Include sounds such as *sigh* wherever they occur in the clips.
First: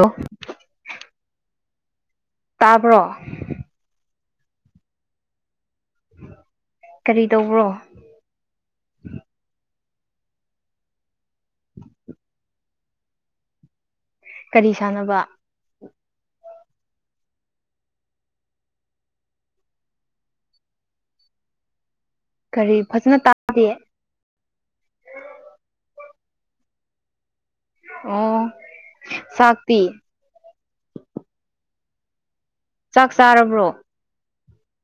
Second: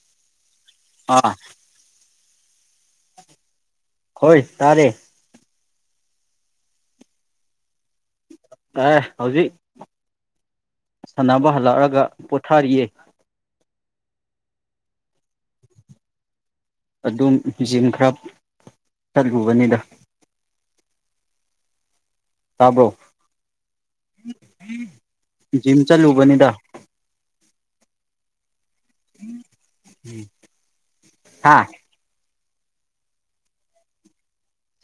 hello ꯑꯥ ꯇꯥꯕ꯭ꯔꯣ ꯍꯣꯏ ꯇꯥꯔꯦ ꯀꯔꯤ ꯇꯧꯕ꯭ꯔꯣ ꯑꯦ ꯍꯧꯖꯤꯛ ꯁꯥꯟꯅꯕ ꯍꯜꯂꯛꯑꯒ ꯄꯣꯊꯥꯔꯤꯌꯦ ꯀꯔꯤ ꯁꯥꯟꯅꯕ ꯑꯗꯨꯝ ꯖꯤꯝ ꯈꯔ ꯆꯠꯂꯨꯕꯅꯤꯗ ꯀꯔꯤ ꯇꯥꯕ꯭ꯔꯣ ꯐꯖꯅ ꯇꯥꯗꯤꯌꯦ ꯖꯤꯝ ꯆꯠꯂꯨꯕꯅꯤꯗ ꯑꯣ ꯆꯥꯛꯇꯤ ꯎꯝ ꯍꯥ ꯆꯥꯛ ꯆꯥꯔꯕ꯭ꯔꯣ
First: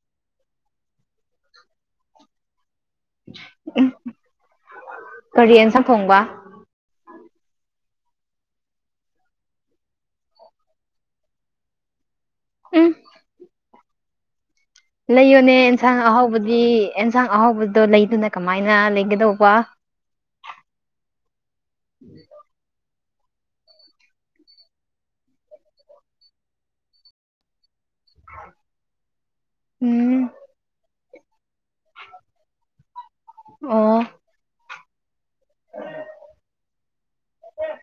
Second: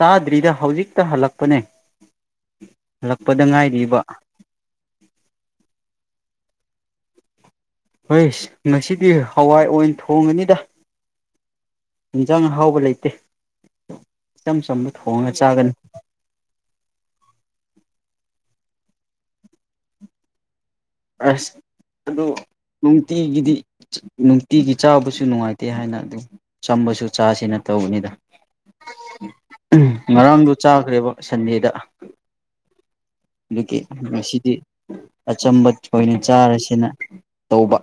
ꯆꯥꯗ꯭ꯔꯤꯗ ꯍꯧꯖꯤꯛꯇ ꯍꯜꯂꯛꯄꯅꯦ ꯍꯜꯂꯛꯄꯗ ꯉꯥꯏꯔꯤꯕ ꯀꯔꯤ ꯏꯟꯁꯥꯡ ꯊꯣꯡꯕ ꯍꯣꯏꯁ ꯉꯁꯤꯗꯤ ꯍꯋꯥꯏ ꯑꯣꯏꯅ ꯊꯣꯡꯉꯅꯤꯗ ꯍꯤꯟꯖꯥꯡ ꯑꯍꯥꯎꯕ ꯎꯝ ꯂꯩꯇꯦ ꯏꯆꯝ ꯆꯝꯕ ꯊꯣꯡꯉꯒ ꯂꯩꯌꯣꯅꯦ ꯆꯥꯒꯅꯤ ꯑꯦꯟꯁꯥꯡ ꯑꯍꯥꯎꯕꯗꯤ ꯑꯦꯟꯁꯥꯡ ꯑꯍꯥꯎꯕꯗꯣ ꯂꯩꯗꯅ ꯀꯃꯥꯏꯅ ꯂꯩꯒꯗꯧꯕ ꯑꯁ ꯑꯗꯨ ꯅꯨꯡꯇꯤꯒꯤꯗꯤ ꯅꯨꯡꯇꯤꯒꯤ ꯆꯥꯕꯁꯨ ꯅꯨꯡꯉꯥꯏꯇꯦ ꯍꯥꯏꯅ ꯑꯗꯨꯝ ꯑꯆꯝꯕꯁꯨ ꯆꯥꯁꯦꯅ ꯇꯧꯕꯅꯤꯗ ꯎꯝ ꯉꯔꯥꯡꯗꯣ ꯆꯥꯈ꯭ꯔꯦꯕ ꯁꯟꯗꯦꯗ ꯑꯗꯨꯒꯤ ꯑꯣ ꯉꯁꯤꯗꯤ ꯑꯆꯝꯕ ꯊꯣꯏꯅ ꯆꯥꯔꯁꯦꯅ ꯇꯧꯕ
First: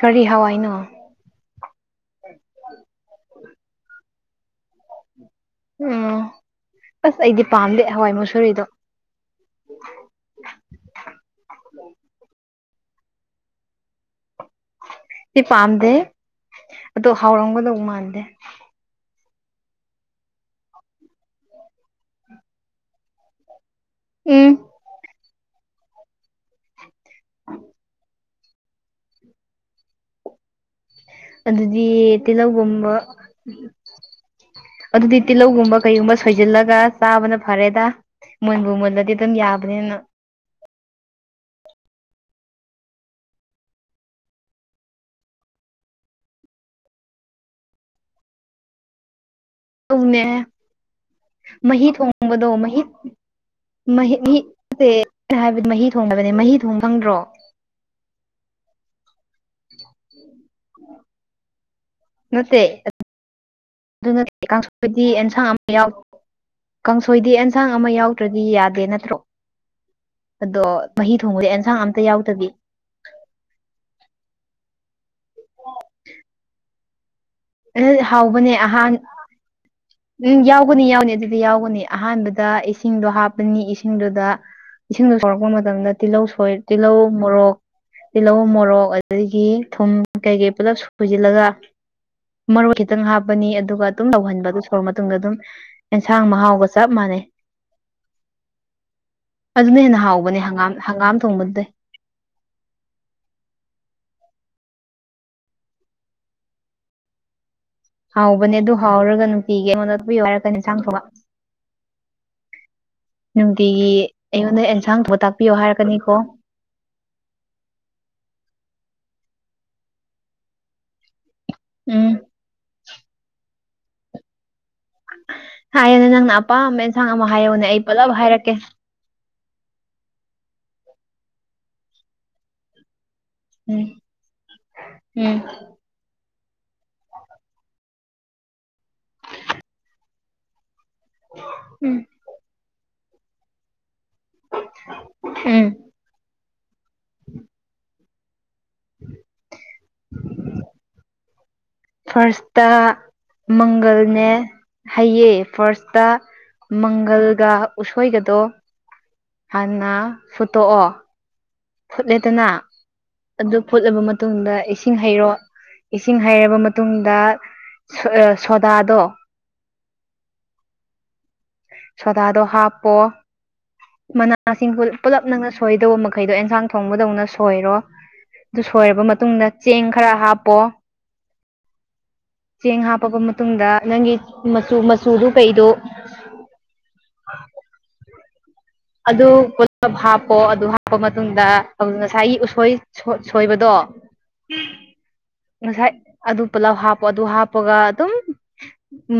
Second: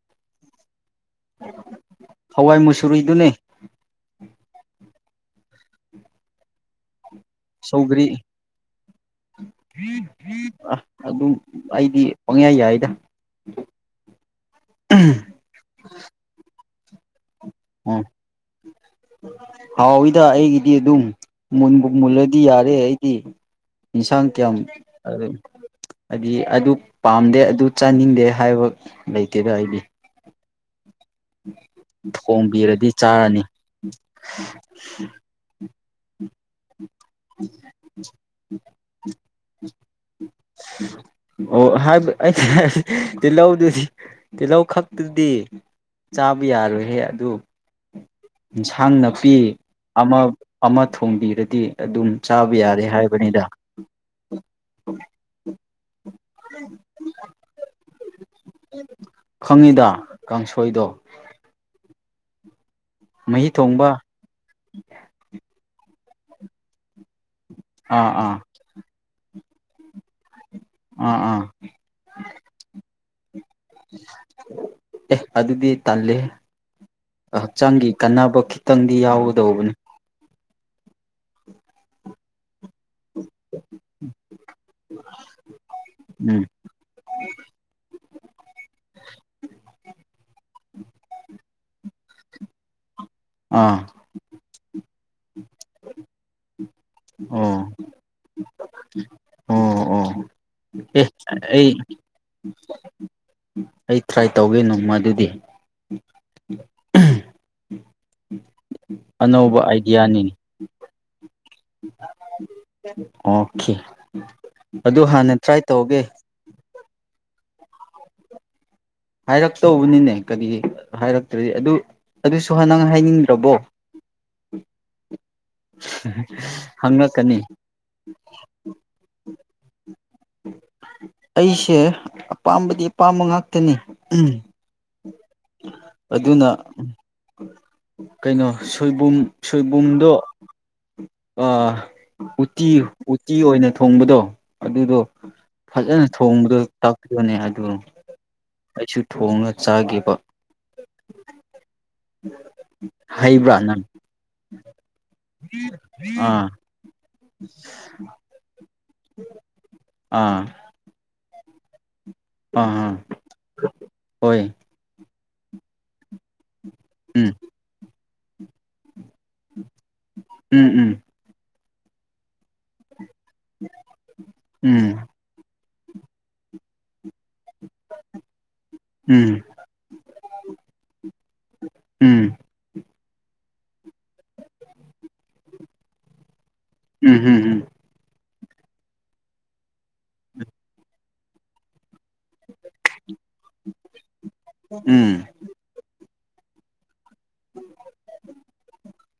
ꯀꯔꯤ ꯍꯋꯥꯏꯅꯣ *unintelligible* ꯍꯋꯥꯏ ꯃꯨꯁꯨꯔꯤꯗꯨꯅꯦ ꯎꯝ ꯑꯁ ꯑꯩꯗꯤ ꯄꯥꯝꯗꯦ ꯍꯋꯥꯏ ꯃꯨꯁꯨꯨꯔꯤꯗꯣ *unintelligible* ꯑ ꯑꯗꯨ ꯑꯩꯗꯤ ꯄꯪꯌꯥꯏ ꯌꯥꯏꯗ *unintelligible* ꯑꯦ ꯄꯥꯝꯗꯦ ꯑꯗꯣ ꯍꯥꯎꯔꯝꯒꯗꯧ ꯎꯝ ꯃꯥꯟꯗꯦ ꯍꯥꯎꯋꯤꯗ ꯑꯩꯒꯤꯗꯤ ꯑꯗꯨꯝ ꯃꯨꯟꯕꯨ ꯃꯨꯜꯂꯗꯤ ꯌꯥꯔꯦ ꯑꯩꯗꯤ ꯏꯟꯁꯥꯡ ꯎꯝ ꯀ꯭ꯌꯥꯝ *unintelligible* ꯑꯗꯤ ꯑꯗꯨ ꯄꯥꯝꯗꯦ ꯑꯗꯨ ꯆꯥꯅꯤꯡꯗꯦ ꯍꯥꯏꯕ ꯂꯩꯇꯦꯗ ꯑꯩꯗꯤ ꯑꯗꯨꯗꯤ ꯊꯣꯡꯕꯤꯔꯗꯤ ꯇꯤꯜꯂꯧꯒꯨꯝꯕ ꯆꯥꯔꯅꯤ *unintelligible* ꯑꯗꯨꯗꯤ ꯇꯤꯜꯂꯧꯒꯨꯝꯕ ꯀꯩꯒꯨꯝꯕ ꯁꯣꯏꯖꯤꯜꯂꯒ ꯆꯥꯕꯅ ꯐꯔꯦꯗ ꯃꯨꯟꯕꯨ ꯃꯨꯜꯂꯗꯤ ꯗꯨꯝ ꯌꯥꯕꯅꯦꯅ ꯑꯣ ꯍꯥꯏꯕ ꯑꯩ *unintelligible* ꯇꯤꯜꯂꯧꯗꯨꯗꯤ ꯇꯤꯜꯂꯧ ꯈꯛꯇꯨꯗꯤ ꯆꯥꯕ ꯌꯥꯔꯣꯏꯍꯦ ꯑꯗꯨ ꯏꯟꯁꯥꯡ ꯅꯄꯤ ꯑꯃ ꯇꯧꯅꯦ ꯑꯃ ꯊꯣꯡꯕꯤꯔꯗꯤ ꯃꯍꯤ ꯑꯗꯨꯝ ꯊꯣꯡꯕꯗꯣ ꯆꯥꯕ ꯃꯍꯤ ꯌꯥꯔꯦ ꯍꯥꯏꯕꯅꯤꯗ *unintelligible* ꯃꯍꯤ ꯊꯣꯡ ꯍꯥꯏꯕꯅꯦ ꯃꯍꯤ ꯊꯣꯡ ꯈꯪꯗ꯭ꯔꯣ ꯈꯪꯉꯤꯗ ꯀꯥꯡꯁꯣꯏꯗꯣ ꯅꯠꯇꯦ ꯑꯠ ꯃꯍꯤ ꯊꯣꯡꯕ *unintelligible* ꯑꯦꯟꯁꯥꯡ ꯑꯝ ꯌꯥꯎ ꯀꯥꯡꯁꯣꯏꯗꯤ ꯑꯦꯟ ꯁꯥꯡ ꯑꯃ ꯑꯥ ꯑꯥ ꯌꯥꯎꯗ꯭ꯔꯗꯤ ꯌꯥꯗꯦ ꯅꯠꯇ꯭ꯔꯣ ꯑꯗꯣ ꯃꯍꯤ ꯑꯥ ꯑꯥ ꯊꯣꯡꯕꯗꯤ ꯑꯦꯟꯁꯥꯡ ꯑꯝꯇ ꯌꯥꯎꯗꯕꯤ ꯑꯦ ꯑꯗꯨꯗꯤ ꯇꯜꯂꯦꯍ ꯍꯛꯆꯥꯡꯒꯤ ꯀꯥꯟꯅꯕ ꯍꯥꯎꯕꯅꯦ ꯑꯍꯥꯟ ꯈꯤꯇꯪꯗꯤ ꯌꯥꯎꯒꯗꯧꯕꯅꯤ ꯎꯝ ꯌꯥꯎꯒꯅꯤ ꯌꯥꯎꯅꯤ ꯑꯗꯨꯗꯤ ꯌꯥꯎꯒꯅꯤ ꯑꯍꯥꯟꯕꯗ ꯑꯩꯁ ꯏꯁꯤꯡꯗꯣ ꯍꯥꯞꯄꯅꯤ ꯏꯁꯤꯡꯗꯨꯗ ꯏꯁꯤꯡꯗꯣ ꯁꯧꯔꯛꯄ ꯃꯇꯝꯗ ꯇꯤꯜꯂꯧ ꯎꯝ ꯁꯣꯏ ꯇꯤꯜꯂꯧ ꯃꯣꯔꯣꯛ ꯇꯤꯜꯂꯧ ꯃꯣꯔꯣꯛ ꯑꯗꯒꯤ ꯊꯨꯝ ꯀꯩꯀꯩ ꯄꯨꯜꯂꯞ ꯁꯨꯖꯤꯜꯂꯒ ꯃꯔꯣꯏ ꯈꯤꯇꯪ ꯍꯥꯞꯄꯅꯤ ꯑꯥ ꯑꯗꯨꯒ ꯑꯗꯨꯝ ꯇꯧꯍꯟꯕꯗꯨ ꯁꯧꯔ ꯃꯇꯨꯡꯗ ꯑꯗꯨꯝ ꯑꯦꯟꯁꯥꯡ ꯃꯍꯥꯎꯒ ꯆꯞ ꯃꯥꯟꯅꯩ ꯑꯣ ꯑꯣ ꯑꯗꯨꯅ ꯍꯦꯟꯅ ꯑꯣ ꯍꯥꯎꯕꯅꯦ ꯉꯥꯝ ꯑꯦ ꯍꯪꯒꯥꯝ ꯊꯣꯡꯕꯗꯨꯗꯩ ꯑꯩ ꯑꯩ ꯇ꯭ꯔꯥꯏ ꯇꯧꯒꯦ ꯅꯣꯡꯃ ꯑꯗꯨꯗꯤ ꯍꯥꯎꯕꯅꯦ ꯑꯗꯨ ꯍꯥꯎꯔꯒ ꯑꯅꯧꯕ ꯅꯨꯡꯇꯤꯒꯤ ꯑꯩꯉꯣꯟꯗ ꯎꯠꯄꯤꯌꯨ ꯑꯥꯏꯗꯤꯌꯥꯅꯤꯅꯦ ꯍꯥꯏꯔꯛꯀꯅꯤ ꯏꯟꯁꯥꯡ ꯊꯣꯡꯕ *unintelligible* ꯑꯣꯀꯦ ꯅꯨꯡꯇꯤꯒꯤ ꯑꯩꯉꯣꯟꯗ ꯑꯗꯨ ꯑꯦꯟꯁꯥꯡ ꯊꫭꯡ ꯍꯥꯟꯅ ꯇꯥꯛꯄꯤꯌꯣ ꯇ꯭ꯔꯥꯏ ꯇꯧꯒꯦ ꯍꯥꯏꯔꯛꯀꯅꯤꯀꯣ ꯍꯥꯏꯔꯛꯇꯧꯕꯅꯤꯅꯦ ꯀꯔꯤꯒꯤ ꯍꯥꯏꯔꯛꯇ꯭ꯔꯗꯤ ꯑꯗꯨ ꯎꯝ ꯑꯗꯨꯁꯨ ꯍ ꯅꯪ ꯍꯥꯏꯅꯤꯡꯗ꯭ꯔꯕꯣ ꯍꯥꯏꯌꯣꯅꯦ ꯅꯪꯅ ꯑꯄꯥꯝꯕ ꯑꯦꯟꯁꯥꯡ ꯑꯃ ꯍꯪꯂꯛꯀꯅꯤ ꯍꯥꯏꯌꯣꯅꯦ ꯑꯩ ꯄꯨꯜꯂꯞ ꯍꯥꯏꯔꯛꯀꯦ ꯑꯩꯁꯦ ꯑꯄꯥꯝꯕꯗꯤ ꯑꯄꯥꯝꯕ ꯉꯥꯛ ꯎꯝ ꯎꯝ ꯑꯗꯨꯅ ꯀꯩꯅꯣ ꯁꯣꯏꯕꯨꯝ ꯁꯣꯏꯕꯨꯝꯗꯣ ꯑ ꯎꯝ ꯎꯇꯤ ꯎꯇꯤ ꯑꯣꯏꯅ ꯊꯣꯡꯕꯗꯣ ꯑꯗꯨꯗꯣ ꯎꯝ ꯐꯖꯅ ꯊꯣꯡꯕꯗꯣ ꯇꯥꯛꯄꯤꯌꫭꯅꯦ ꯑꯗꯨ ꯑꯩꯁꯨ ꯊꯣꯡꯅ ꯆꯥꯒꯦꯕ ꯐꯥꯔꯁꯇ ꯍꯩꯕ꯭ꯔꯥ ꯅꯪ ꯃꯪꯒꯜꯅꯦ ꯍꯩꯌꯦ ꯐꯥꯔꯁꯇ ꯑꯥ ꯃꯪꯒꯜꯒ ꯎꯁꯣꯏꯒꯗꯣ ꯍꯥꯟꯅ ꯑꯥ ꯐꯨꯠꯇꯣꯛꯑꯣ ꯐꯨꯠꯂꯦꯗꯅ ꯑꯥ ꯑꯥ ꯑꯗꯨ ꯐꯨꯠꯂꯕ ꯍꯣꯏ ꯃꯇꯨꯡꯗ ꯏꯁꯤꯡ ꯍꯩꯔꯣ ꯏꯁꯤꯡ ꯍꯩꯔꯕ ꯃꯇꯨꯡ ꯃꯇꯨꯡꯗ ꯎꯝ ꯁꯣꯗꯥꯗꯣ ꯎꯝ ꯎꯝ ꯁꯣꯗꯥꯗꯣ ꯍꯥꯞꯄꯣ ꯃꯅꯥ ꯃꯁꯤꯡ ꯎꯝ ꯄꯨꯂꯞ ꯅꯪꯅ ꯁꯣꯏꯗꯧꯕ ꯃꯈꯩꯗꯣ ꯑꯦꯟꯖꯥꯡ ꯊꯣꯡꯕꯗꯧꯅ ꯁꯣꯏꯔꯣ ꯑꯗꯨ ꯁꯣꯏꯔꯕ ꯃꯇꯨꯡꯗ ꯆꯦꯡ ꯈꯔ ꯍꯥꯞꯄꯣ ꯎꯝ ꯆꯦꯡ ꯍꯥꯞꯄꯕ ꯃꯇꯨꯡꯗ ꯅꯪꯒꯤ ꯃꯆꯨ ꯃꯆꯨꯗꯨ ꯀꯩꯗꯣ ꯎꯝ ꯎꯝ ꯎꯝ ꯑꯗꯨ ꯄꯨꯂꯞ ꯍꯥꯞꯄꯣ ꯑꯗꯨ ꯍꯥꯞꯄ ꯃꯇꯨꯡꯗ ꯉꯁꯥꯏꯒꯤ ꯎꯁꯣꯏ ꯁꯣꯏ ꯁꯣꯏꯕꯗꯣ ꯎꯝ ꯉꯁꯥꯏ ꯑꯗꯨ ꯄꯨꯂꯥꯞ ꯍꯥꯞ ꯄ ꯑꯗꯨ ꯍꯥꯄꯒ ꯑꯗꯨꯝ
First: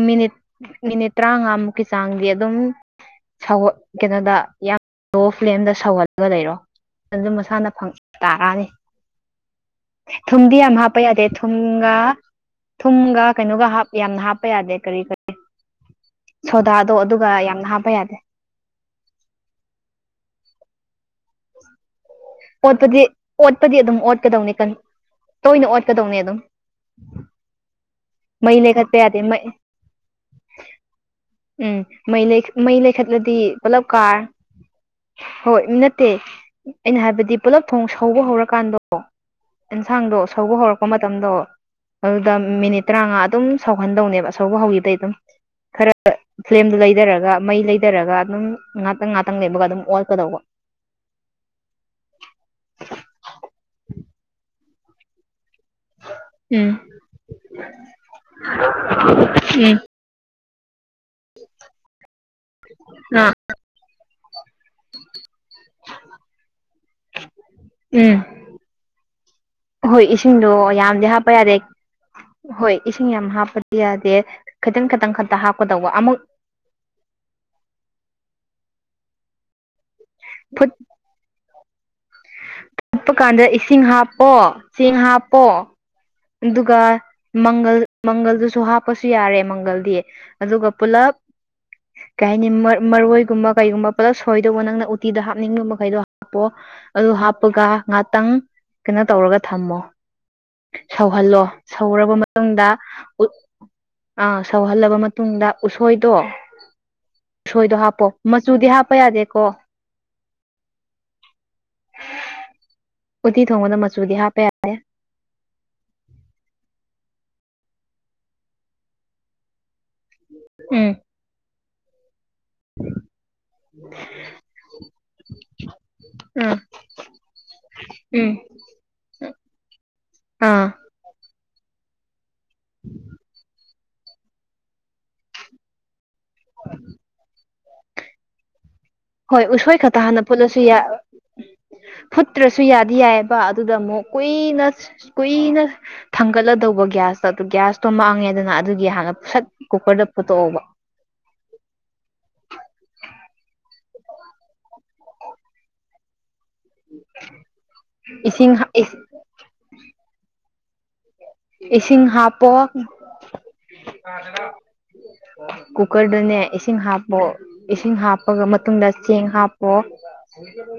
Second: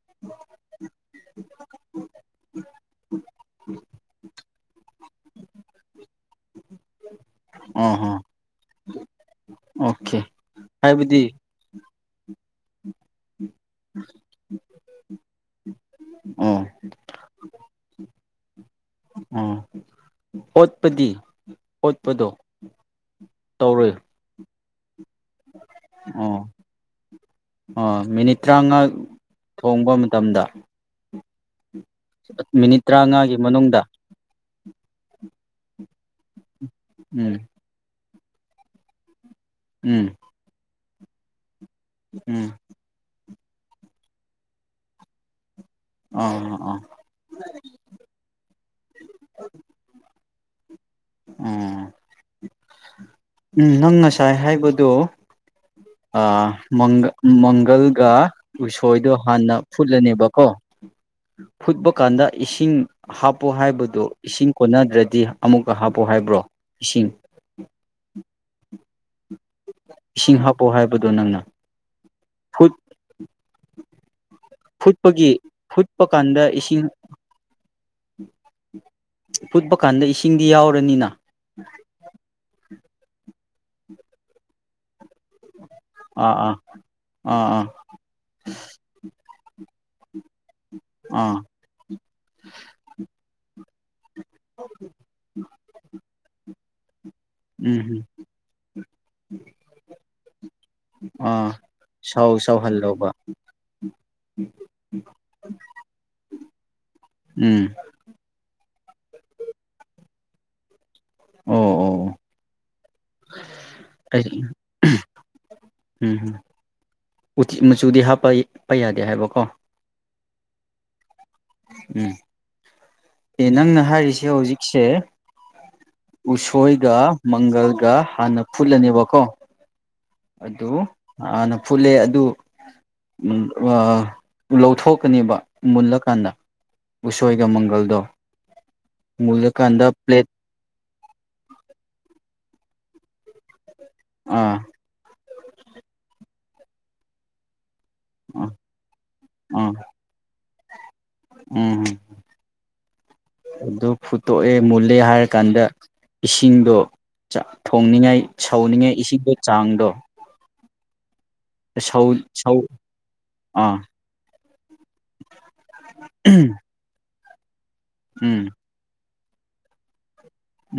ꯃꯤꯅꯤꯠ ꯃꯤꯅꯤꯠ ꯇꯔꯥꯃꯉꯥꯃꯨꯛꯀꯤ ꯆꯥꯡꯗꯤ ꯑꯗꯨꯝ ꯁꯧ ꯀꯩꯅꯣꯗ ꯌꯥꯝ ꯂꯣ ꯐ꯭ꯂꯦꯝꯗ ꯁꯧꯍꯜꯂꯒ ꯂꯩꯔꯣ ꯑꯗꯨ ꯃꯁꯥꯅ ꯑꯣ ꯍꯣ ꯇꯥꯔꯅꯤ ꯑꯣꯀꯦ ꯊꯨꯝꯗꯤ ꯌꯥꯝ ꯍꯥꯞꯄ ꯍꯥꯏꯕꯗꯤ ꯌꯥꯗꯦ ꯊꯨꯝꯒ ꯊꯨꯝꯒ ꯀꯩꯅꯣꯒ ꯌꯥꯝꯅ ꯍꯥꯞꯄ ꯌꯥꯗꯦ ꯀꯔꯤ ꯀꯔꯤ ꯑꯣ ꯁꯣꯗꯥꯗꯣ ꯑꯗꯨꯒ ꯌꯥꯝꯅ ꯍꯥꯞꯄ ꯌꯥꯗꯦ ꯎꯝ ꯑꯣꯠꯄꯗꯤ ꯑꯣꯠꯄꯗꯣ ꯑꯣꯠꯄꯗꯤ ꯑꯣꯠꯄꯗꯤ ꯇꯧꯔꯣꯏ ꯑꯗꯨꯝ ꯑꯣꯠꯀꯗꯧꯅꯤ ꯇꯣꯏꯅ ꯑꯣꯠꯀꯗꯧꯅꯤ ꯑꯗꯨꯝ ꯑ ꯃꯤꯅꯤꯠ ꯃꯩ ꯇꯔꯥꯃꯉꯥ ꯂꯩꯈꯠꯄ ꯌꯥꯗꯦ ꯃꯩ ꯊꯣꯡꯕ ꯃꯇꯝꯗ ꯎꯝ ꯃꯩ ꯂꯩ ꯃꯩ ꯃꯤꯅꯤꯠ ꯂꯩꯈꯠꯂꯗꯤ ꯇꯔꯥꯃꯉꯥꯒꯤ ꯃꯅꯨꯡꯗ ꯄꯨꯂꯞ ꯀꯥꯔ ꯍꯣꯏ ꯅꯠꯇꯦ ꯑꯩꯅ ꯎꯝ ꯍꯥꯏꯕꯗꯤ ꯄꯨꯂꯞ ꯊꯣꯡ ꯍꯧꯕ ꯍꯧꯔꯀꯥꯟꯗꯣ ꯑꯣ ꯎꯝ ꯑꯦꯟꯁꯥꯡꯗꯣ ꯁꯧꯕ ꯍꯧꯔꯛꯄ ꯃꯇꯝꯗꯣ ꯑꯗꯨꯗ ꯎꯝ ꯃꯤꯅꯤꯠ ꯇꯔꯥꯃꯉꯥ ꯑꯗꯨꯝ ꯁꯧꯍꯟꯗꯧꯅꯦꯕ ꯑꯁꯧꯕ ꯍꯧꯈꯤꯕꯗꯩ ꯑꯗꯨꯝ ꯈꯔ ꯑꯥ ꯑꯥ ꯑꯥ ꯐ꯭ꯂꯦꯝꯗꯨꯣ ꯂꯩꯊꯔꯒ ꯃꯩ ꯂꯩ ꯂꯩꯊꯔꯒ ꯑꯗꯨꯝ ꯉꯥꯛꯇꯪ ꯉꯥꯛꯇꯪ ꯂꯩꯕꯒ ꯑꯗꯨꯝ ꯑꯣꯠꯀꯗꯧꯕ ꯑꯥ ꯎꯝ ꯅꯪ ꯉꯁꯥꯏ ꯍꯥꯏꯕꯗꯣ ꯑ ꯎꯝ ꯃꯪꯒꯜ ꯃꯪꯒꯜꯒ ꯎꯁꯣꯏꯗꯣ ꯍꯥꯟꯅ ꯎꯝ ꯐꯨꯠꯂꯅꯦꯕꯀꯣ ꯐꯨꯠꯄ ꯀꯥꯟꯗ ꯏꯁꯤꯡ ꯑꯥ ꯍꯥꯞꯄꯣ ꯍꯥꯏꯕꯗꯣ ꯏꯁꯤꯡ ꯀꯣꯟꯅꯗ꯭ꯔꯗꯤ ꯑꯃꯨꯛꯀ ꯍꯥꯞꯄꯣ ꯍꯥꯏꯕ꯭ꯔꯣ ꯏꯁꯤꯡ ꯎꯝ ꯍꯣꯏ ꯏꯁꯤꯡ ꯏꯁꯤꯡꯗꯣ ꯍꯥꯞꯄꯣ ꯌꯥꯝꯗꯤ ꯍꯥꯏꯕꯗꯣ ꯍꯥꯞꯄ ꯅꯪꯅ ꯌꯥꯗꯦ ꯐꯨꯠ ꯍꯣꯏ ꯏꯁꯤꯡ ꯌꯥꯝ ꯍꯥꯞꯄꯗꯤ ꯌꯥꯗꯦ ꯈꯤꯇꯪ ꯈꯤꯇꯪ ꯈꯛꯇ ꯐꯨꯠꯄꯒꯤ ꯍꯥꯞꯀꯗꯧꯕ ꯐꯨꯠꯄ ꯑꯃꯨꯛ ꯀꯥꯟꯗ ꯏꯁꯤꯡ ꯐꯨꯠꯄ ꯀꯥꯟꯗ ꯏꯁꯤꯡꯗꯤ ꯌꯥꯎꯔꯅꯤꯅ ꯐꯨꯠꯄ ꯀꯥꯟꯗ ꯏꯁꯤꯡ ꯍꯥꯞꯄꯣ ꯆꯦꯡ ꯍꯥꯞꯄꯣ ꯑꯥ ꯑꯗꯨꯒ ꯑꯥ ꯑꯥ ꯃꯪꯒꯜ ꯃꯪꯒꯜꯗꯨꯁꯨ ꯍꯥꯞꯄꯁꯨ ꯌꯥꯔꯦ ꯃꯪꯒꯜꯗꯤ ꯑꯗꯨꯒ ꯄꯨꯂꯞ ꯑꯥ ꯑꯥ ꯀꯩ ꯍꯥꯏꯅꯤ ꯃꯔꯣꯏꯒꯨꯝꯕ ꯀꯩꯒꯨꯝꯕ ꯄꯨꯂꯞ ꯁꯣꯏꯗꯧꯕ ꯅꯪꯅ ꯇꯤꯗ ꯍꯥꯞꯅꯤꯡꯕ ꯃꯈꯩꯗꯣ ꯍꯥꯞꯄꯣ ꯑꯗꯨ ꯍꯥꯞꯄꯒ ꯎꯝ ꯉꯍꯥꯛꯇꯪ ꯀꯩꯅꯣ ꯇꯧꯔꯒ ꯊꯝꯃꯣ ꯁꯧꯍꯜꯂꯣ ꯑꯥ ꯁꯧꯔꯕ ꯁꯥꯎ ꯃꯇꯨꯡꯗ ꯁꯥꯎꯍꯜꯂꯧꯕ ꯑꯥ ꯁꯧꯍꯜꯂꯕ ꯃꯇꯨꯡꯗ ꯎꯁꯣꯏꯗꯣ ꯎꯝ ꯎꯁꯣꯏꯗꯣ ꯍꯥꯞꯄꯣ ꯃꯆꯨꯗꯤ ꯍꯥꯞꯄ ꯌꯥꯗꯦꯀꯣ ꯑꯣ ꯑꯣ ꯎꯠꯇꯤ ꯊꯣꯡꯕꯗ ꯃꯆꯨꯗꯤ ꯍꯥꯞꯄ ꯑꯩ ꯌꯥꯗꯦ ꯎꯝ ꯃꯆꯨꯗꯤ ꯍꯥꯞꯄ ꯌꯥꯗꯦ ꯍꯥꯏꯕꯀꯣ ꯎꯝ ꯎꯝ ꯑꯦ ꯅꯪꯅ ꯍꯥꯏꯔꯤꯁꯦ ꯍꯧꯖꯤꯛꯁꯦ ꯎꯝ ꯎꯁꯣꯢꯒ ꯃꯪꯒꯜꯒ ꯎꯝ ꯍꯥꯟꯅ ꯐꯨꯠꯂꯅꯦꯕꯀꯣ ꯑꯥ ꯑꯗꯨ ꯍꯥꯟꯅ ꯐꯨꯠꯂꯦ ꯑꯗꯨ ꯎꯝ ꯑ ꯂꯧꯊꯣꯛꯀꯅꯦꯕ ꯃꯨꯜꯂꯀꯥꯟꯗ ꯎꯁꯣꯢꯒ ꯃꯪꯒꯜꯗꯣ ꯍꯣꯢ ꯎꯁꯣꯢ ꯃꯨꯜꯂꯀꯥꯟꯗ ꯈꯠꯇ ꯍꯥꯟꯅ ꯄ꯭ꯂꯦꯠ ꯐꯨꯠꯂꯁꯨ ꯌꯥꯢꯑꯞ ꯐꯨꯠꯇ꯭ꯔꯁꯨ ꯌꯥꯗꯤ ꯌꯥꯢꯑꯕ ꯑꯗꯨꯗ ꯑꯃꯨꯛ ꯑꯥ ꯀꯨꯢꯅ ꯀꯨꯢꯅ ꯊꯥꯡꯒꯠꯂꯗꯧꯕ ꯒ꯭ꯌꯥꯁꯇꯣ ꯑꯗꯨ ꯒ꯭ꯌꯥꯁ ꯑꯥ ꯇꯣꯝꯃꯥꯡꯉꯦꯗꯨꯅ ꯑꯗꯨꯒꯤ ꯍꯥꯟꯅ ꯁꯠ ꯑꯥ ꯀꯨꯀꯔꯗ ꯐꯨꯠꯇꯣꯛꯑꯧꯕ ꯎꯝ ꯑꯗꯨ ꯐꯨꯠꯇꯣꯛꯑꯦ ꯃꯨꯜꯂꯦ ꯍꯥꯢꯔꯀꯥꯟꯗ ꯏꯁꯤꯡꯗꯣ ꯆꯥꯛ ꯊꯣꯡꯅꯤꯡꯉꯥꯢ ꯏꯁꯤꯡ ꯁꯧꯅꯤꯡꯉꯥꯢ ꯏꯁꯤꯡꯗꯣ ꯆꯥꯡꯗꯣ ꯏꯁꯤꯡ ꯁꯧ ꯍꯥꯞꯄꯣ ꯁꯧ ꯑꯥ ꯀꯨꯀꯔꯗꯅꯦ ꯎꯝ ꯏꯁꯤꯡ ꯍꯥꯞ ꯑꯣ ꯏꯁꯤꯡ ꯎꯝ ꯍꯥꯞꯄꯒ ꯃꯇꯨꯡꯗ ꯆꯦꯡ ꯍꯥꯞꯄꯣ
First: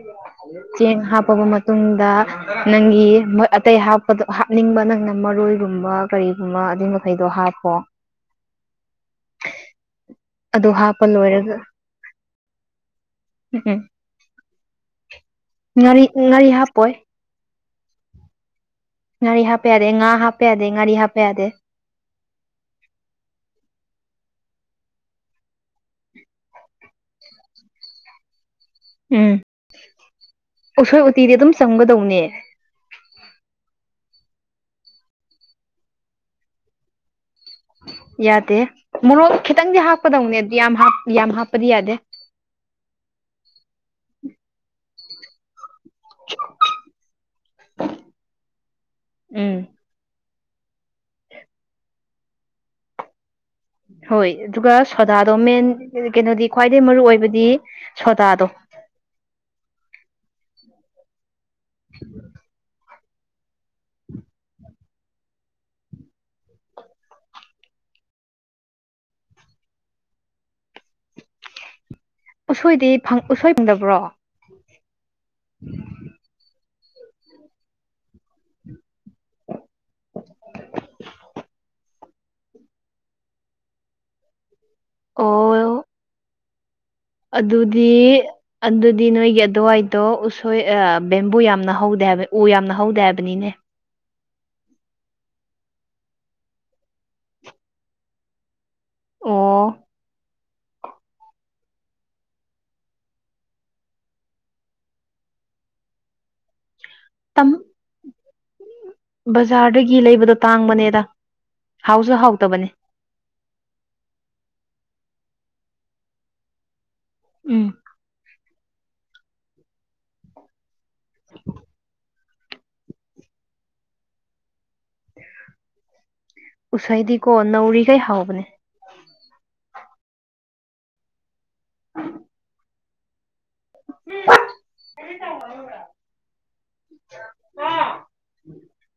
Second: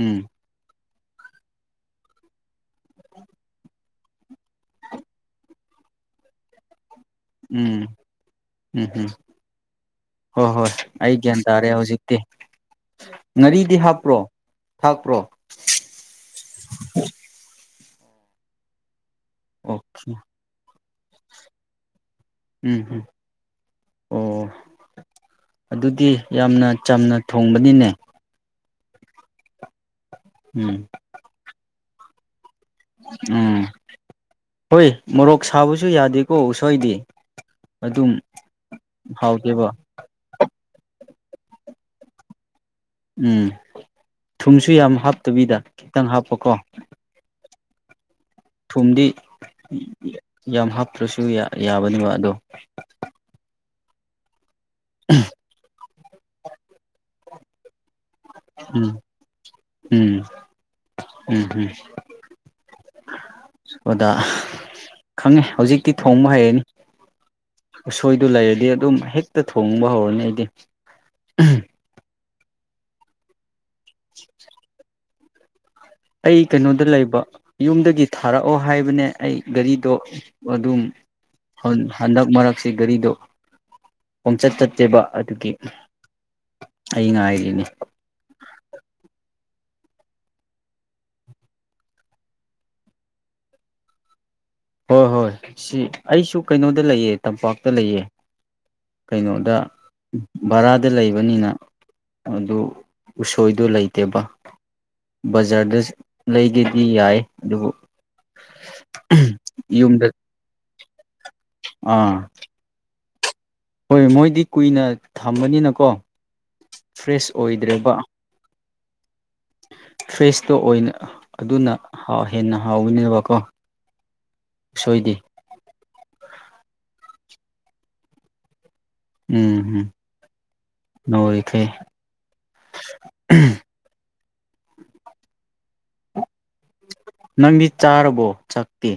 ꯎꯝ ꯆꯦꯡ ꯍꯥꯞꯄꯕ ꯃꯇꯨꯡꯗ ꯅꯪꯒꯤ ꯃꯣꯢ ꯑꯇꯩ ꯍꯥꯞꯄꯗ ꯍꯥꯞꯅꯤꯡꯕ ꯅꯪꯅ ꯃꯔꯣꯢꯒꯨꯝꯕ ꯀꯔꯤꯒꯨꯝꯕ ꯑꯗꯨꯢ ꯎꯝ ꯎꯝ ꯍꯨꯝ ꯍꯣꯢ ꯑꯗꯨ ꯍꯣꯢ ꯍꯥꯞꯄ ꯑꯩ ꯒ꯭ꯌꯥꯟ ꯂꯣꯏꯔꯒ ꯇꯥꯔꯦ ꯍꯧꯖꯤꯛ ꯇꯦ ꯉꯥꯔꯤꯗꯤ ꯎꯝ ꯍꯥꯞꯄ꯭ꯔꯣ ꯊꯥꯛꯄ꯭ꯔꯣ ꯉꯥꯔꯤ ꯉꯥꯔꯤ ꯍꯥꯞꯄꯣꯢ ꯉꯥꯔꯤ ꯍꯥꯞꯄ ꯌꯥꯗꯦ ꯉꯥ ꯑꯣꯀꯦ ꯍꯥꯞꯄ ꯌꯥꯗꯦ ꯉꯥꯔꯤ ꯍꯥꯞꯄ ꯌꯥꯗꯦ ꯎꯝꯍꯨꯝ ꯑꯣ ꯑꯗꯨꯗꯤ ꯌꯥꯝꯅ ꯆꯝꯅ ꯊꯣꯡꯕꯅꯤꯅꯦ ꯎꯝ ꯎꯝ ꯎꯁꯣꯢ ꯎꯇꯤꯗꯤ ꯑꯗꯨꯝ ꯆꯝꯒꯗꯧꯅꯦ ꯎꯝ ꯍꯣꯢ ꯃꯣꯔꯣꯛ ꯁꯥꯕꯁꯨ ꯌꯥꯗꯦꯀꯣ ꯎꯁꯣꯢꯗꯤ ꯌꯥꯗꯦ ꯃꯣꯔꯣꯛ ꯍꯥꯎꯇꯦꯕ ꯈꯤꯇꯪꯗꯤ ꯍꯥꯞꯄꯗꯧꯅꯦ ꯑꯗꯨ ꯌꯥꯝ ꯍꯥꯞ ꯌꯥꯝ ꯍꯥꯞꯄꯗꯤ ꯌꯥꯗꯦ ꯎꯝ ꯊꯨꯝꯁꯨ ꯌꯥꯝ ꯍꯥꯞꯇꯕꯤꯗ ꯈꯤꯇꯪ ꯍꯥꯞꯄꯀꯣ *unintelligible* ꯊꯨꯝꯗꯤ ꯎꯝ ꯌꯥꯝ ꯍꯥꯞꯇ꯭ꯔꯁꯨ ꯌꯥ ꯌꯥꯕꯅꯦꯕ ꯑꯗꯣ ꯍꯣꯢ ꯑꯗꯨꯒ ꯁꯣꯗꯥꯗꯣ ꯃꯦꯟ ꯀꯩꯅꯣꯗꯤ ꯈ꯭ꯋꯥꯢꯗꯩ ꯃꯔꯨꯑꯣꯢꯕꯗꯤ ꯁꯣꯗꯥꯗꯣ ꯎꯝ ꯎꯝ ꯎꯝꯎꯝ ꯎꯝ ꯑꯣꯗ ꯈꯪꯉꯦ ꯍꯧꯖꯤꯛꯇꯤ ꯊꯣꯡꯕ ꯍꯩꯔꯅꯤ ꯎꯁꯣꯢꯗꯨ ꯂꯩꯔꯗꯤ ꯑꯗꯨꯝ ꯍꯦꯛꯇ ꯊꯣꯡꯕ ꯍꯧꯔꯅꯤ ꯑꯩꯗꯤ ꯎꯁꯣꯢꯗꯤ ꯐꯪ ꯎꯁꯣꯢ ꯐꯪꯗꯕ꯭ꯔꯣ ꯎꯝ ꯑꯩ ꯀꯩꯅꯣꯗ ꯂꯩꯕ ꯌꯨꯝꯗꯒꯤ ꯊꯥꯔꯛꯑꯣ ꯍꯥꯢꯕꯅꯦ ꯑꯩ ꯒꯥꯔꯤꯗꯣ ꯑꯗꯨꯝ ꯍꯟꯗꯛ ꯃꯔꯛꯁꯤ ꯒꯥꯔꯤꯗꯣ ꯈꯣꯡꯆꯠ ꯆꯠꯇꯦꯕ ꯑꯗꯨꯒꯤ ꯑꯣ ꯑꯩ ꯉꯥꯏꯔꯤꯅꯤ ꯑꯗꯨꯗꯤ ꯑꯗꯨꯗꯤ ꯅꯣꯢꯒꯤ ꯑꯗꯨꯋꯥꯢꯗꯣ ꯎꯁꯣꯢ ꯑ ꯕꯦꯝꯕꯨ ꯌꯥꯝꯅ ꯍꯧꯗꯦ ꯍꯥꯢꯕ ꯎ ꯌꯥꯝꯅ ꯍꯧꯗꯦ ꯍꯥꯢꯕꯅꯤꯅꯦ ꯍꯣꯢ ꯍꯣꯢ ꯁꯤ ꯑꯩꯁꯨ ꯀꯩꯅꯣꯗ ꯂꯩꯌꯦ ꯇꯝꯄꯥꯛꯇ ꯂꯩꯌꯦ ꯑꯣ ꯀꯩꯅꯣꯗ ꯚꯔꯥꯗ ꯂꯩꯕꯅꯤꯅ ꯑꯗꯨ ꯎꯁꯣꯢꯗꯣ ꯂꯩꯇꯦꯕ ꯕꯖꯥꯔꯗ ꯂꯩꯒꯦꯗꯤ ꯌꯥꯢ ꯇꯝ ꯑꯗꯨꯕꯨ ꯕꯖꯥꯔꯗꯒꯤ ꯌꯨꯝꯗ ꯂꯩꯕꯗꯣ ꯇꯥꯡꯕꯅꯦꯗ ꯍꯥꯎꯁꯨ ꯍꯥꯎꯇꯕꯅꯦ ꯍꯣꯢ ꯃꯣꯢꯗꯤ ꯀꯨꯢꯅ ꯊꯝꯕꯅꯤꯅꯀꯣ ꯐ꯭ꯔꯦꯁ ꯎꯝ ꯑꯣꯢꯗ꯭ꯔꯦꯕ ꯐ꯭ꯔꯦꯁꯇꯣ ꯑꯣꯏꯅ ꯑꯗꯨꯅ ꯍꯥ ꯍꯦꯟꯅ ꯍꯥꯎꯒꯅꯦꯕꯀꯣ ꯎꯁꯣꯏꯗꯦ ꯎꯁꯣꯏꯗꯤꯀꯣ ꯅꯧꯔꯤꯈꯩ ꯍꯥꯎꯕꯅꯦ ꯎꯝꯝ ꯅꯧꯔꯤꯈꯩ *inaudible* ꯄꯥꯎ ꯐꯥꯎꯅꯕ꯭ꯔꯥ ꯅꯪꯒꯤ ꯆꯥꯔꯔꯕꯣ ꯆꯥꯛꯇꯤ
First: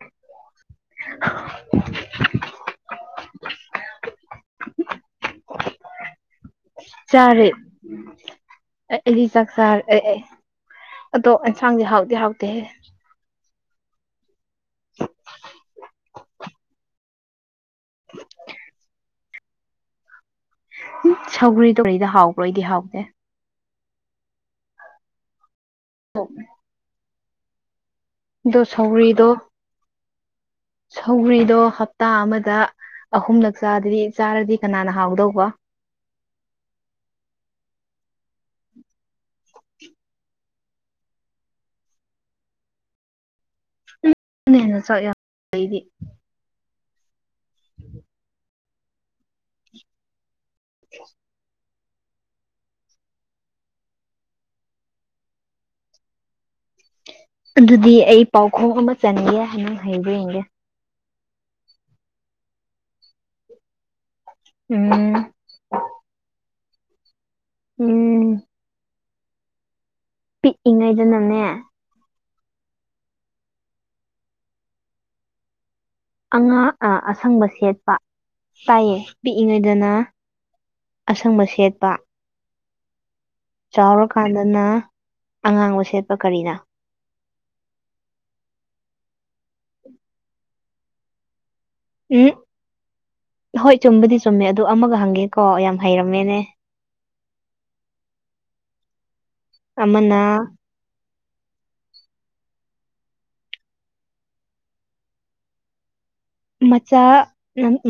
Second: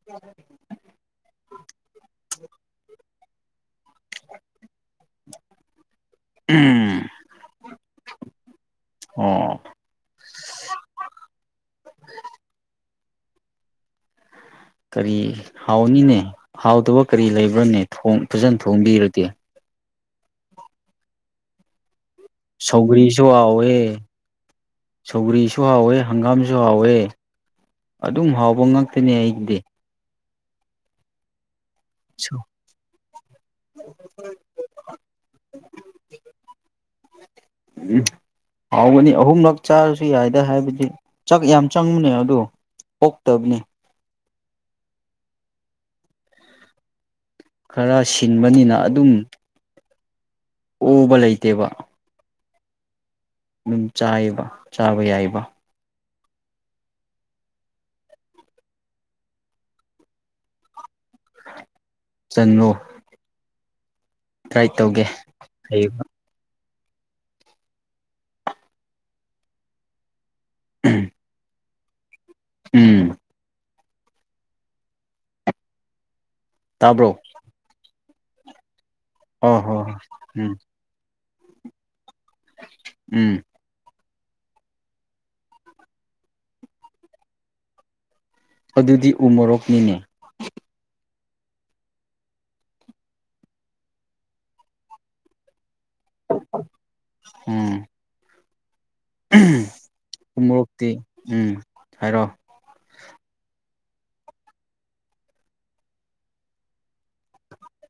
*inaudible* *unintelligible* ꯆꯔꯦ ꯑꯩ ꯑꯩꯗꯤ ꯆꯥꯛ ꯑꯣ ꯆꯥꯔ ꯑꯦ ꯑꯗꯣ ꯑꯦꯟꯁꯥꯡꯗꯤ ꯍꯥꯎꯗꯤ ꯍꯥꯎꯇꯦꯍꯦ ꯀꯔꯤ ꯍꯥꯎꯅꯤꯅꯦ ꯍꯥꯎꯗꯕ ꯀꯔꯤ ꯂꯩꯕ꯭ꯔꯥꯅꯦ ꯊꯣꯡ ꯐꯖꯅ ꯊꯣꯡꯕꯤꯔꯗꯤ ꯎꯝ ꯁꯧꯒꯔꯤꯗꯣ ꯀꯔꯤꯗ ꯍꯥꯎ ꯁꯧꯒ꯭ꯔꯤꯁꯨ ꯍꯥꯎꯋꯦ ꯁꯧꯒ꯭ꯔꯤꯁꯨ ꯍꯥꯎꯋꯦ ꯍꯪꯒꯥꯝꯁꯨ ꯍꯥꯎꯋꯦ ꯑꯗꯨꯝ ꯍꯥꯎꯕ ꯑꯗꯣ ꯉꯥꯛꯇꯅꯦ ꯁꯧꯒ꯭ꯔꯤꯗꯣ ꯑꯩꯒꯤꯗꯤ ꯁꯧꯒ꯭ꯔꯤꯗꯣ ꯍꯞꯇꯥ ꯑꯃꯗ ꯑꯍꯨꯝꯂꯛ ꯆꯥꯗꯗꯤ ꯆꯥꯔꯗꯤ ꯀꯅꯥꯅ ꯍꯥꯎꯗꯧꯕ *inaudible* ꯎꯝ ꯍꯥꯎꯒꯅꯤ ꯑꯍꯨꯝꯂꯛ ꯆꯥꯔꯁꯨ ꯌꯥꯏꯗ ꯍꯥꯏꯕꯗꯤ ꯆꯥꯛ ꯌꯥꯝ ꯆꯪꯕꯅꯦ ꯑꯗꯣ ꯑꯣꯛꯇꯕꯅꯤ ꯍꯦꯟꯅ ꯆꯥꯛ ꯌꯥꯝ ꯑꯩꯗꯤ ꯈꯔ ꯁꯤꯡꯕꯅꯤꯅ ꯑꯗꯨꯝ ꯑꯣꯕ ꯂꯩꯇꯦꯕ ꯑꯗꯨꯝ ꯆꯥꯏꯕ ꯆꯥꯕ ꯌꯥꯏꯕ ꯑꯗꯨꯗꯤ ꯑꯩ ꯄꯥꯎꯈꯣꯡ ꯑꯃ ꯆꯟꯒꯦ ꯅꯪ ꯍꯪꯕ꯭ꯔꯥ ꯌꯦꯡꯒꯦ ꯆꯜꯂꯣ ꯇ꯭ꯔꯥꯏ ꯇꯧꯒꯦ ꯎꯝ ꯍꯩꯕ ꯎꯝ ꯄꯤꯛꯏꯉꯩꯗꯅꯅꯦ ꯎꯝ ꯑꯉꯥ ꯇꯥꯕ꯭ꯔꯣ ꯑꯁꯪꯕ ꯁꯦꯠꯄ ꯇꯥꯏꯌꯦ ꯍꯣꯏ ꯍꯣꯏ ꯄꯤꯛꯏꯉꯩꯗꯅ ꯍꯣꯏ ꯎꯝ ꯑꯁꯪꯕ ꯁꯦꯠꯄ ꯎꯝ ꯆꯥꯎꯔꯀꯥꯟꯗꯅ ꯑꯉꯥꯡꯕ ꯁꯦꯠꯄ ꯀꯔꯤꯅꯣ ꯑꯗꯨꯗꯤ ꯎꯃꯣꯔꯣꯛꯅꯤꯅꯦ ꯎꯝ ꯍꯣꯏ ꯆꯨꯝꯕꯗꯤ ꯆꯨꯝꯃꯦ ꯑꯗꯣ ꯑꯃꯒ ꯍꯪꯒꯦ ꯀꯣ ꯌꯥꯝ ꯍꯩꯔꯝꯃꯦꯅꯦ ꯎꯝ ꯀꯃꯅꯥ ꯇꯦ ꯎꯝ ꯍꯥꯏꯔꯛꯑꯣ ꯃꯆꯥ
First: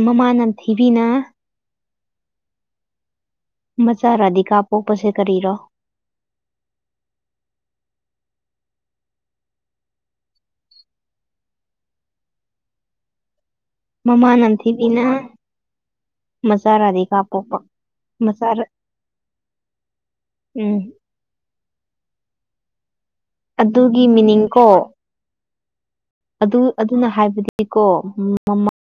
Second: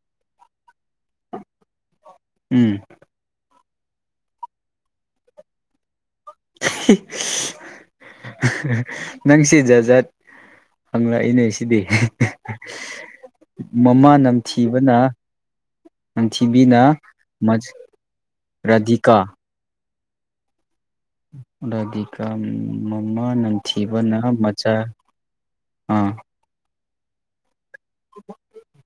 ꯃꯃꯥ ꯅꯝꯊꯤꯕꯤꯅ ꯎꯝ ꯃꯆꯥꯥ ꯔꯥꯙꯤꯀꯥ ꯄꯣꯛꯄꯁꯦ ꯀꯔꯤꯔꯣ ꯅꯪꯁꯤ ꯖꯖꯥꯠ ꯍꯪꯂꯛꯏꯅꯦ ꯁꯤꯗꯤ ꯃꯃꯥ ꯅꯝꯊꯤꯕꯅ ꯃꯆꯥ ꯅꯝꯊꯤꯕꯤꯅ ꯔꯥꯙꯤꯀꯥ ꯄꯣꯛꯄ ꯃꯆꯥ ꯔꯥꯙꯤꯀꯥ ꯎꯝ ꯍꯟꯗꯛꯗꯤ ꯔꯥꯝ ꯃꯃꯥ ꯑꯗꯨꯒꯤ ꯅꯝꯊꯤꯕꯅ ꯃꯤꯅꯤꯡ ꯀꯣ ꯃꯆꯥ ꯑꯥ ꯑꯗꯨ ꯑꯗꯨꯅ ꯍꯥꯏꯕꯗꯤꯀꯣ ꯃꯃꯥ